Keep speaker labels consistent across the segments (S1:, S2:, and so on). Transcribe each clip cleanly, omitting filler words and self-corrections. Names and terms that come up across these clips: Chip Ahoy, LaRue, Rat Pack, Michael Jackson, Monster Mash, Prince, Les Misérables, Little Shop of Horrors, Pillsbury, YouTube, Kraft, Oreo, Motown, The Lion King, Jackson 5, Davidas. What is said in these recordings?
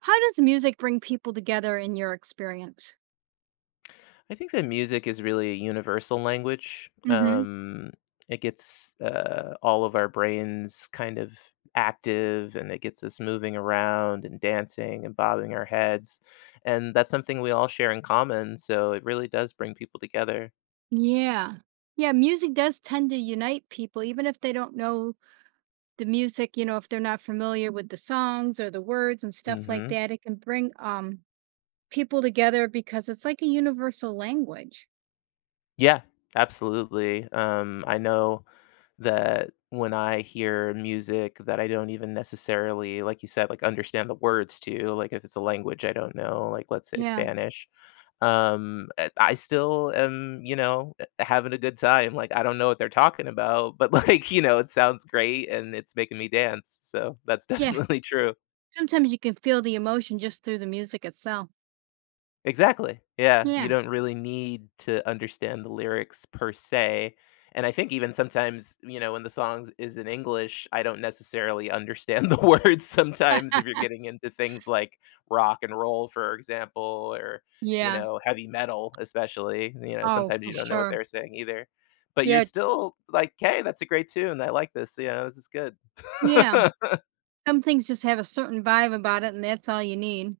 S1: How does music bring people together in your experience?
S2: I think that music is really a universal language.
S1: Mhm.
S2: It gets all of our brains kind of active, and it gets us moving around and dancing and bobbing our heads. And that's something we all share in common. So it really does bring people together.
S1: Yeah. Yeah, music does tend to unite people even if they don't know the music, you know, if they're not familiar with the songs or the words and stuff like
S2: hmm
S1: that, it can bring, people together because it's like a universal language.
S2: Yeah, absolutely. I know that when I hear music that I don't even necessarily, like you said, like understand the words to, like if it's a language I don't know, like let's say
S1: Yeah.
S2: Spanish, I still am, having a good time. Like I don't know what they're talking about, but like, you know, it sounds great and it's making me dance. So that's
S1: Yeah.
S2: definitely true.
S1: Sometimes you can feel the emotion just through the music itself.
S2: Exactly. Yeah, you
S1: Yeah.
S2: don't really need to understand the lyrics per se, and I think even sometimes, you know, when the songs is in English, I don't necessarily understand the words sometimes if you're getting into things like rock and roll, for example, or, you
S1: Yeah.
S2: know, heavy metal especially, you know,
S1: Oh,
S2: sometimes
S1: for
S2: you don't know what
S1: sure.
S2: they're saying either, but you're
S1: Yeah.
S2: still like, "Hey, that's a great tune. I like this," you know, "This is good."
S1: Yeah. Some things just have a certain vibe about it, and that's all you need.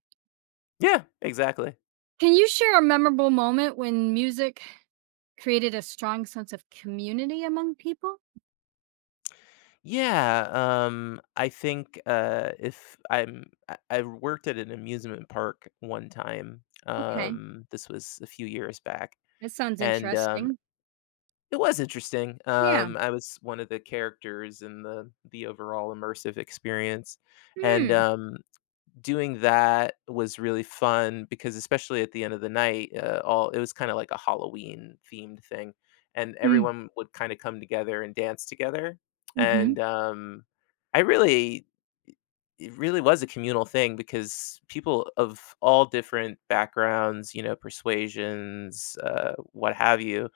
S2: Yeah, exactly.
S1: Can you share a memorable moment when music created a strong sense of community among people?
S2: Yeah, I think, if I'm I worked at an amusement park one time.
S1: Okay,
S2: This was a few years back,
S1: that sounds
S2: and,
S1: interesting.
S2: it was interesting.
S1: Yeah.
S2: I was one of the characters in the overall immersive experience, and,
S1: Hmm.
S2: um doing that was really fun because especially at the end of the night, all it was kind of like a Halloween themed thing, and
S1: Mm.
S2: everyone would kind of come together and dance together.
S1: Hmm.
S2: And I really It really was a communal thing because people of all different backgrounds, you know, persuasions, what have you,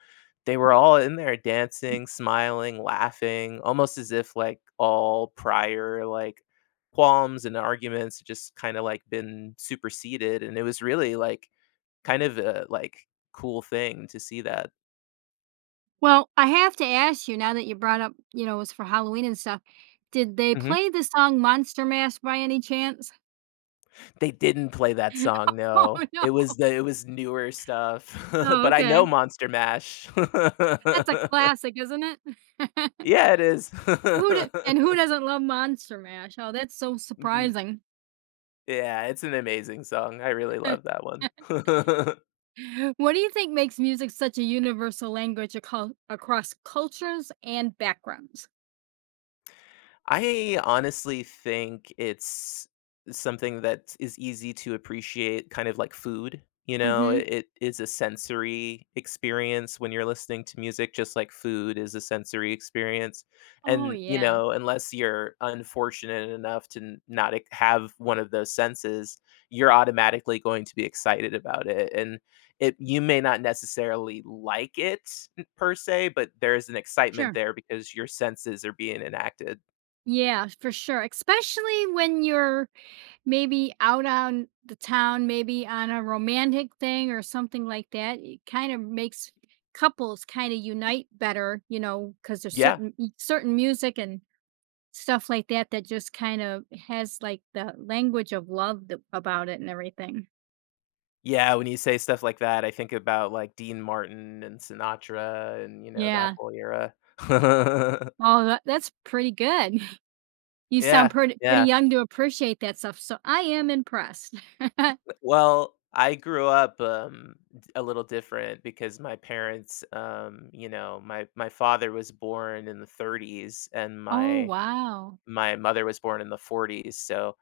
S2: they were all in there dancing, smiling, laughing, almost as if like all prior like qualms and arguments had just kind of like been superseded. And it was really like kind of a cool thing to see that.
S1: Well, I have to ask you now that you brought up, you know, it was for Halloween and stuff. Did they play the song "Monster Mash" by any chance?
S2: They didn't play that song,
S1: Oh
S2: no.
S1: no.
S2: It was the it was newer stuff,
S1: Oh,
S2: but I know
S1: okay.
S2: Monster Mash.
S1: That's a classic, isn't it?
S2: Yeah, it is.
S1: Who d and who doesn't love Monster Mash? Oh, that's so
S2: Mhm.
S1: surprising.
S2: Yeah, it's an amazing song. I really love that one.
S1: What do you think makes music such a universal language across cultures and backgrounds?
S2: I honestly think it's something that is easy to appreciate, kind of like food. You know,
S1: Hmm.
S2: it is a sensory experience when you're listening to music, just like food is a sensory experience.
S1: Oh,
S2: And, you
S1: yeah.
S2: know, unless you're unfortunate enough to not have one of those senses, you're automatically going to be excited about it. And it you may not necessarily like it per se, but there's an excitement
S1: Sure.
S2: there because your senses are being enacted.
S1: Yeah, for sure. Especially when you're maybe out on the town, maybe on a romantic thing or something like that. It kind of makes couples kind of unite better, you know, because there's
S2: Yeah.
S1: certain music and stuff like that that just kind of has like the language of love about it and everything.
S2: Yeah, when you say stuff like that, I think about, like, Dean Martin and Sinatra and, you know, that
S1: Yeah.
S2: whole era.
S1: Oh, that's pretty good. You sound
S2: Yeah,
S1: pretty
S2: yeah.
S1: young to appreciate that stuff, so I am impressed.
S2: Well, I grew up, d a little different because my parents, you know, my father was born in the 30s and
S1: Oh,
S2: my
S1: wow.
S2: my mother was born in the 40s, so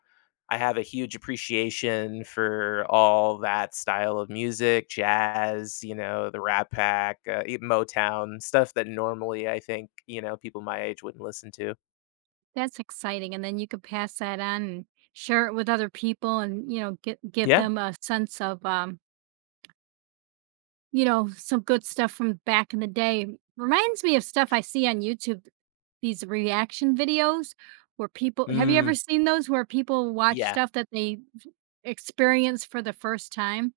S2: I have a huge appreciation for all that style of music, jazz, you know, the Rat Pack, e Motown, stuff that normally I think, you know, people my age wouldn't listen to.
S1: That's exciting, and then you could pass that on and share it with other people and, you know, gi give
S2: Yeah.
S1: them a sense of, you know, some good stuff from back in the day. Reminds me of stuff I see on YouTube, these reaction videos where people have you ever
S2: Mm,
S1: seen those where people watch
S2: yeah.
S1: stuff that they experience for the first time?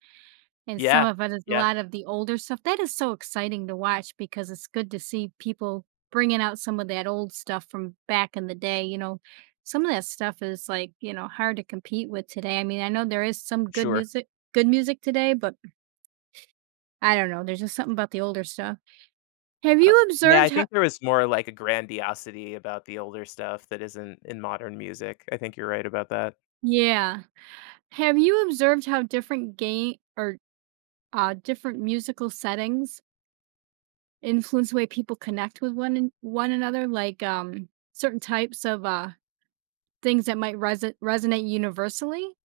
S1: And some
S2: Yeah.
S1: of it is a
S2: Yeah.
S1: lot of the older stuff. That is so exciting to watch because it's good to see people bringing out some of that old stuff from back in the day, you know. Some of that stuff is like, you know, hard to compete with today. I mean, I know there is some good
S2: Sure.
S1: music good music today, but I don't know, there's just something about the older stuff. Have
S2: Uh,
S1: you
S2: yeah,
S1: observed
S2: I
S1: how
S2: think there was more like a grandiosity about the older stuff that isn't in modern music. I think you're right about that.
S1: Yeah. Have you observed how different game or different musical settings influence the way people connect with one another like, certain types of, things that might resonate universally?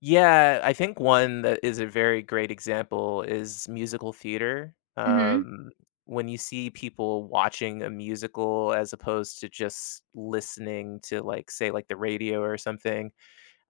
S2: Yeah, I think one that is a very great example is musical theater.
S1: Mhm,
S2: When you see people watching a musical as opposed to just listening to like say like the radio or something,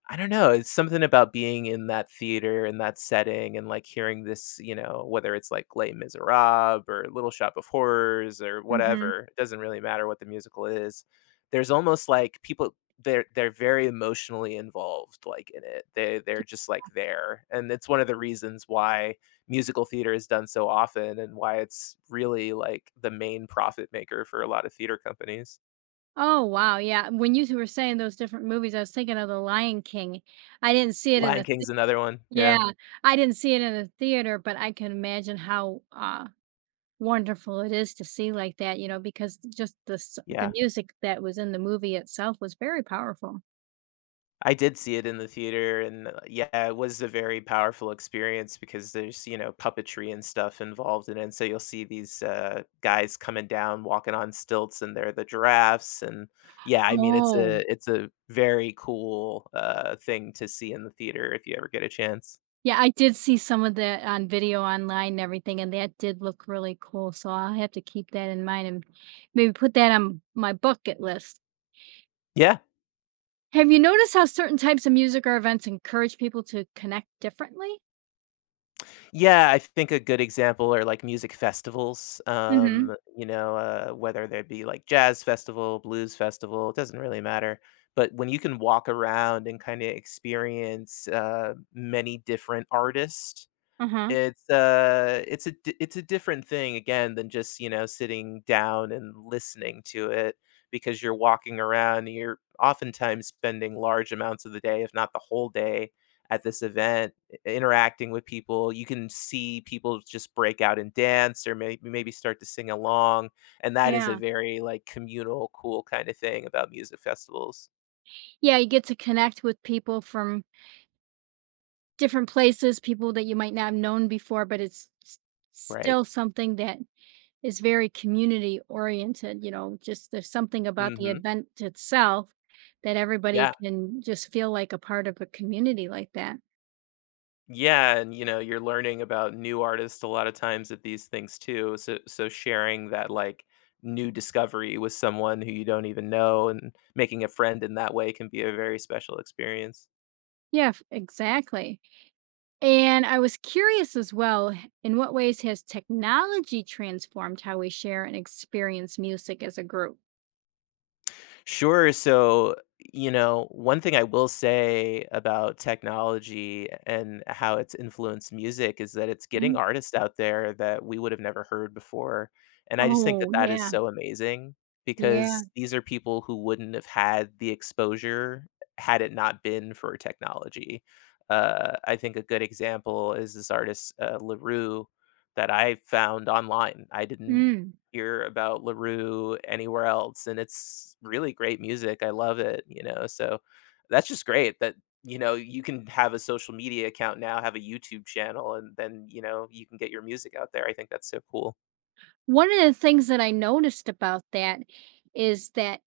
S2: I don't know, it's something about being in that theater, and that setting, and, like, hearing this, you know, whether it's, like, Les Miserables or Little Shop of Horrors or
S1: mhm.
S2: whatever, it doesn't really matter what the musical is. There's almost, like, people they're very emotionally involved, like, in it. They're just, like, there, and it's one of the reasons why musical theater is done so often and why it's really, like, the main profit maker for a lot of theater companies.
S1: Oh, wow, yeah, when you too were saying those different movies, I was thinking of The Lion King. I didn't see it in
S2: Lion
S1: a the
S2: King's another one, yeah,
S1: Yeah, I didn't see it in a theater, but I can imagine how, wonderful it is to see like that, you know, because just the
S2: yeah.
S1: music that was in the movie itself was very powerful.
S2: I did see it in the theater, and, yeah, it was a very powerful experience because there's, you know, puppetry and stuff involved in it, and so you'll see these, guys coming down, walking on stilts, and they're the giraffes, and, yeah, I mean, it's a
S1: Oh.
S2: it's a very cool, thing to see in the theater if you ever get a chance.
S1: Yeah, I did see some of that on video online and everything, and that did look really cool, so I'll have to keep that in mind and maybe put that on my bucket list.
S2: Yeah.
S1: Have you noticed how certain types of music or events encourage people to connect differently?
S2: Yeah, I think a good example are like music festivals.
S1: Mhm.
S2: You know, whether there be like jazz festival, blues festival, it doesn't really matter. But when you can walk around and kind of experience many different artists,
S1: Uh-huh.
S2: it's a different thing again than just, you know, sitting down and listening to it because you're walking around, you're oftentimes spending large amounts of the day, if not the whole day, at this event, I interacting with people. You can see people just break out and dance or maybe start to sing along, and that is a
S1: Yeah.
S2: very, like, communal, cool kinda thing about music festivals.
S1: Yeah, you get to connect with people from different places, people that you might not have known before, but
S2: Right.
S1: still something that is very community oriented, you know, just there's something about the
S2: Mhm.
S1: event itself that everybody
S2: Yeah.
S1: can just feel like a part of a community like that.
S2: Yeah, and you know, you're learning about new artists a lot of times at these things too. So sharing that like new discovery with someone who you don't even know and making a friend in that way can be a very special experience.
S1: Yeah, exactly. And I was curious as well, in what ways has technology transformed how we share and experience music as a group?
S2: Sure. So, you know, one thing I will say about technology and how it's influenced music is that it's getting
S1: Mm.
S2: artists out there that we would have never heard before. And I just think that
S1: Oh,
S2: that is
S1: yeah.
S2: so amazing
S1: Yeah.
S2: because these are people who wouldn't have had the exposure had it not been for technology. I think a good example is this artist, LaRue, that I found online. I didn't
S1: Mm.
S2: hear about LaRue anywhere else, and it's really great music, I love it, you know, so that's just great that, you know, you can have a social media account now, have a YouTube channel, and then, you know, you can get your music out there, I think that's so cool.
S1: One of the things that I noticed about that is that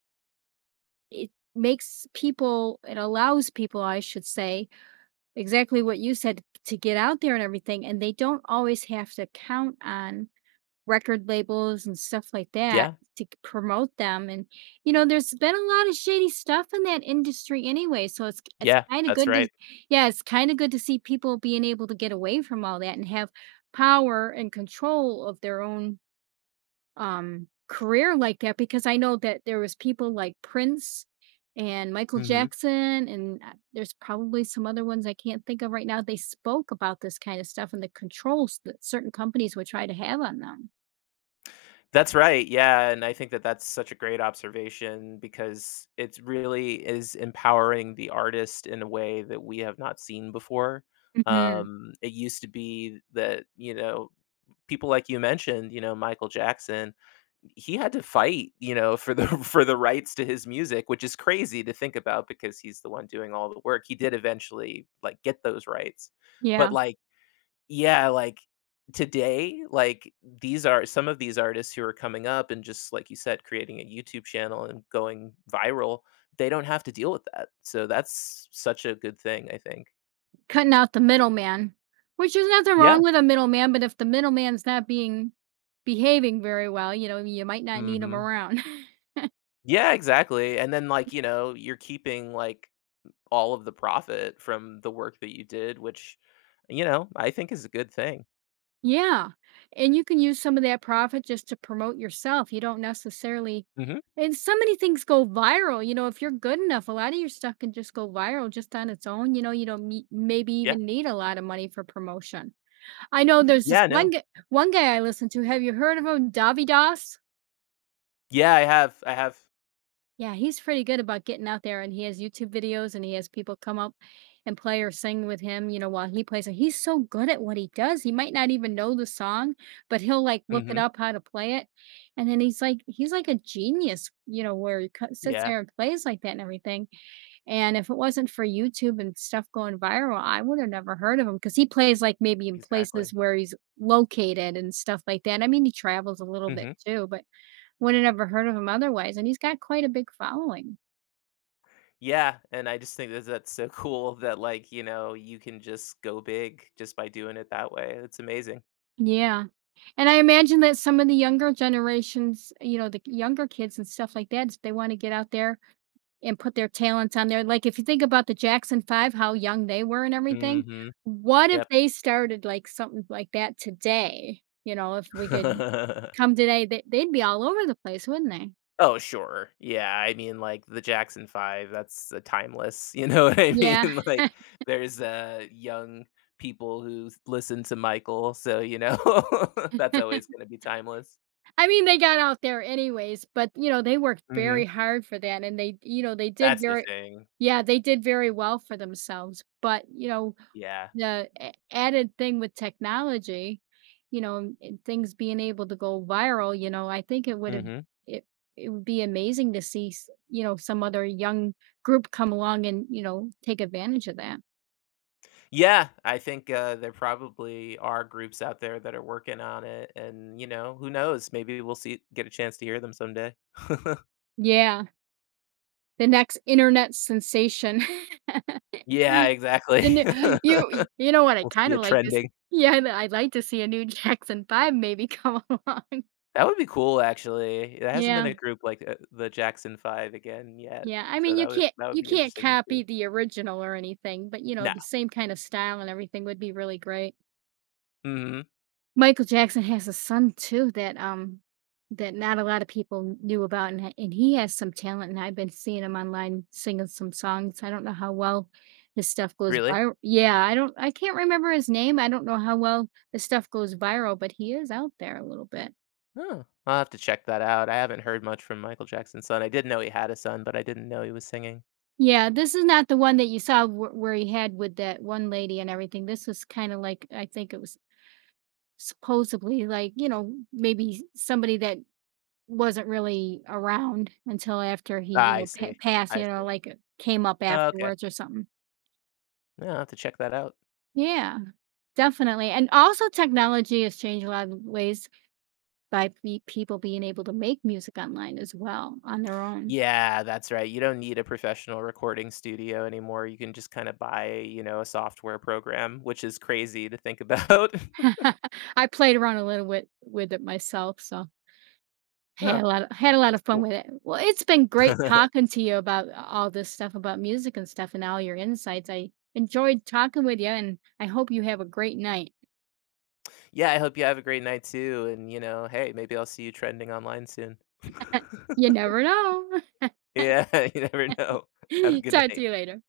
S1: it allows people, I should say, exactly what you said, to get out there and everything, and they don't always have to count on record labels and stuff like that
S2: Yeah,
S1: to c promote them, and, you know, there's been a lot of shady stuff in that industry anyway, so it's
S2: yeah,
S1: kinda
S2: that's
S1: good to
S2: right.
S1: yeah, it's kinda good to see people being able to get away from all that and have power and control of their own career like that because I know that there was people like Prince and Michael
S2: Mhm.
S1: Jackson and there's probably some other ones I can't think of right now. They spoke about this kind of stuff and the controls that certain companies would try to have on them.
S2: That's right, yeah, and I think that that's such a great observation because it really is empowering the artist in a way that we have not seen before.
S1: Hmm.
S2: It used to be that, you know, people like you mentioned, you know, Michael Jackson, he had to fight, you know, for the for the rights to his music, which is crazy to think about because he's the one doing all the work. He did eventually like get those rights.
S1: Yeah,
S2: But like, yeah, like today, like these are some of these artists who are coming up and just like you said, creating a YouTube channel and going viral, they don't have to deal with that. So that's such a good thing, I think.
S1: cutting out the middleman, which is nothing wrong
S2: Yeah.
S1: with a middleman, but if the middleman's not being behaving very well, you know, you might not need them
S2: Mhm.
S1: around.
S2: Yeah, exactly. And then like, you know, you're keeping like all of the profit from the work that you did, which, you know, I think is a good thing.
S1: Yeah. And you can use some of that profit just to promote yourself. You don't necessarily,
S2: Mhm.
S1: and so many things go viral. You know, if you're good enough, a lot of your stuff can just go viral just on its own. You know, you don't meet, maybe
S2: Yeah.
S1: even need a lot of money for promotion. I know Mhm. there's this
S2: Yeah,
S1: one
S2: no.
S1: guy, one guy I listen to. Have you heard of him? Davidas?
S2: Yeah, I have. I have.
S1: Yeah, he's pretty good about getting out there and he has YouTube videos and he has people come up and play or sing with him, you know, while he plays. And he's so good at what he does. He might not even know the song, but he'll like look it
S2: Mhm.
S1: up how to play it. And then he's like a genius, you know, where sits
S2: Yeah,
S1: there and plays like that and everything. And if it wasn't for YouTube and stuff going viral, I would have never heard of him because he plays like maybe in places
S2: exactly.
S1: where he's located and stuff like that. I mean, he travels a little bit
S2: Mhm.
S1: too, but wouldn't have ever heard of him otherwise, and he's got quite a big following.
S2: Yeah, and I just think that that's so cool that like, you know, you can just go big just by doing it that way. It's amazing.
S1: Yeah, and I imagine that some of the younger generations, you know, the younger kids and stuff like that, if they wanna get out there and put their talents on there, like, if you think about the Jackson 5, how young they were and everything,
S2: Mhm.
S1: what if
S2: Yep.
S1: they started, like, something like that today? You know, if we could come today, they'd be all over the place, wouldn't they?
S2: Oh, sure. Yeah, I mean, like, the Jackson 5, that's, timeless, you know what I
S1: Yeah.
S2: mean? Like, there's, young people who s listen to Michael, so, you know, that's always gonna be timeless.
S1: I mean, they got out there anyways, but, you know, they worked very
S2: Mhm.
S1: hard for that and they, you know, they did
S2: That's the
S1: very
S2: thing.
S1: yeah, they did very well for themselves, but, you know,
S2: Yeah.
S1: the a added thing with technology, you know, and things being able to go viral, you know, I think
S2: Mhm.
S1: it it would be amazing to see s you know, some other young group come along and, you know, take advantage of that.
S2: Yeah, I think, there probably are groups out there that are working on it, and, you know, who knows? Maybe we'll see get a chance to hear them someday.
S1: Yeah, the next internet sensation.
S2: Yeah,
S1: And
S2: exactly.
S1: you you know what, I
S2: We'll see
S1: kinda
S2: it
S1: like this
S2: trending.
S1: yeah, I know, I'd like to see a new Jackson 5 maybe come along.
S2: That would be cool, actually. There hasn't been
S1: Yeah,
S2: a group like, the Jackson 5 again yet,
S1: yeah, I
S2: so
S1: mean, you
S2: that would
S1: can't
S2: that would
S1: you
S2: be
S1: can't
S2: interesting to see.
S1: copy the original or anything, but, you know,
S2: No.
S1: the same kind of style and everything would be really great.
S2: Mhm.
S1: Michael Jackson has a son too that, that not a lot of people knew about, and h and he has some talent, and I've been seeing him online singing some songs. I don't know how well his stuff goes
S2: Really?
S1: viral Yeah, I can't remember his name. I don't know how well his stuff goes viral, but he is out there a little bit.
S2: Oh, I'll have to check that out. I haven't heard much from Michael Jackson's son. I did know he had a son, but I didn't know he was singing.
S1: Yeah, this is not the one that you saw wh where he had with that one lady and everything. This was kinda like I think it was supposedly, like, you know, maybe somebody that wasn't really around until after he, you
S2: Ah, I
S1: know, pa
S2: see.
S1: passed,
S2: I
S1: you know,
S2: see.
S1: came up
S2: Oh, okay.
S1: afterwards or something.
S2: Yeah, I'll have to check that out.
S1: Yeah, definitely, and also technology has changed a lot of ways by pe people being able to make music online as well, on their own.
S2: Yeah, that's right. You don't need a professional recording studio anymore. You can just kinda buy, you know, a software program, which is crazy to think about.
S1: I played around a little with it myself, so I
S2: Oh,
S1: had a lot of
S2: it's
S1: fun
S2: cool.
S1: with it. Well, it's been great talking to you about all this stuff about music and stuff and all your insights. I enjoyed talking with you, and I hope you have a great night.
S2: Yeah, I hope you have a great night too. And, you know, hey, maybe I'll see you trending online soon.
S1: You never know.
S2: yeah, you never know. Have a good
S1: Talk to
S2: night.
S1: you later.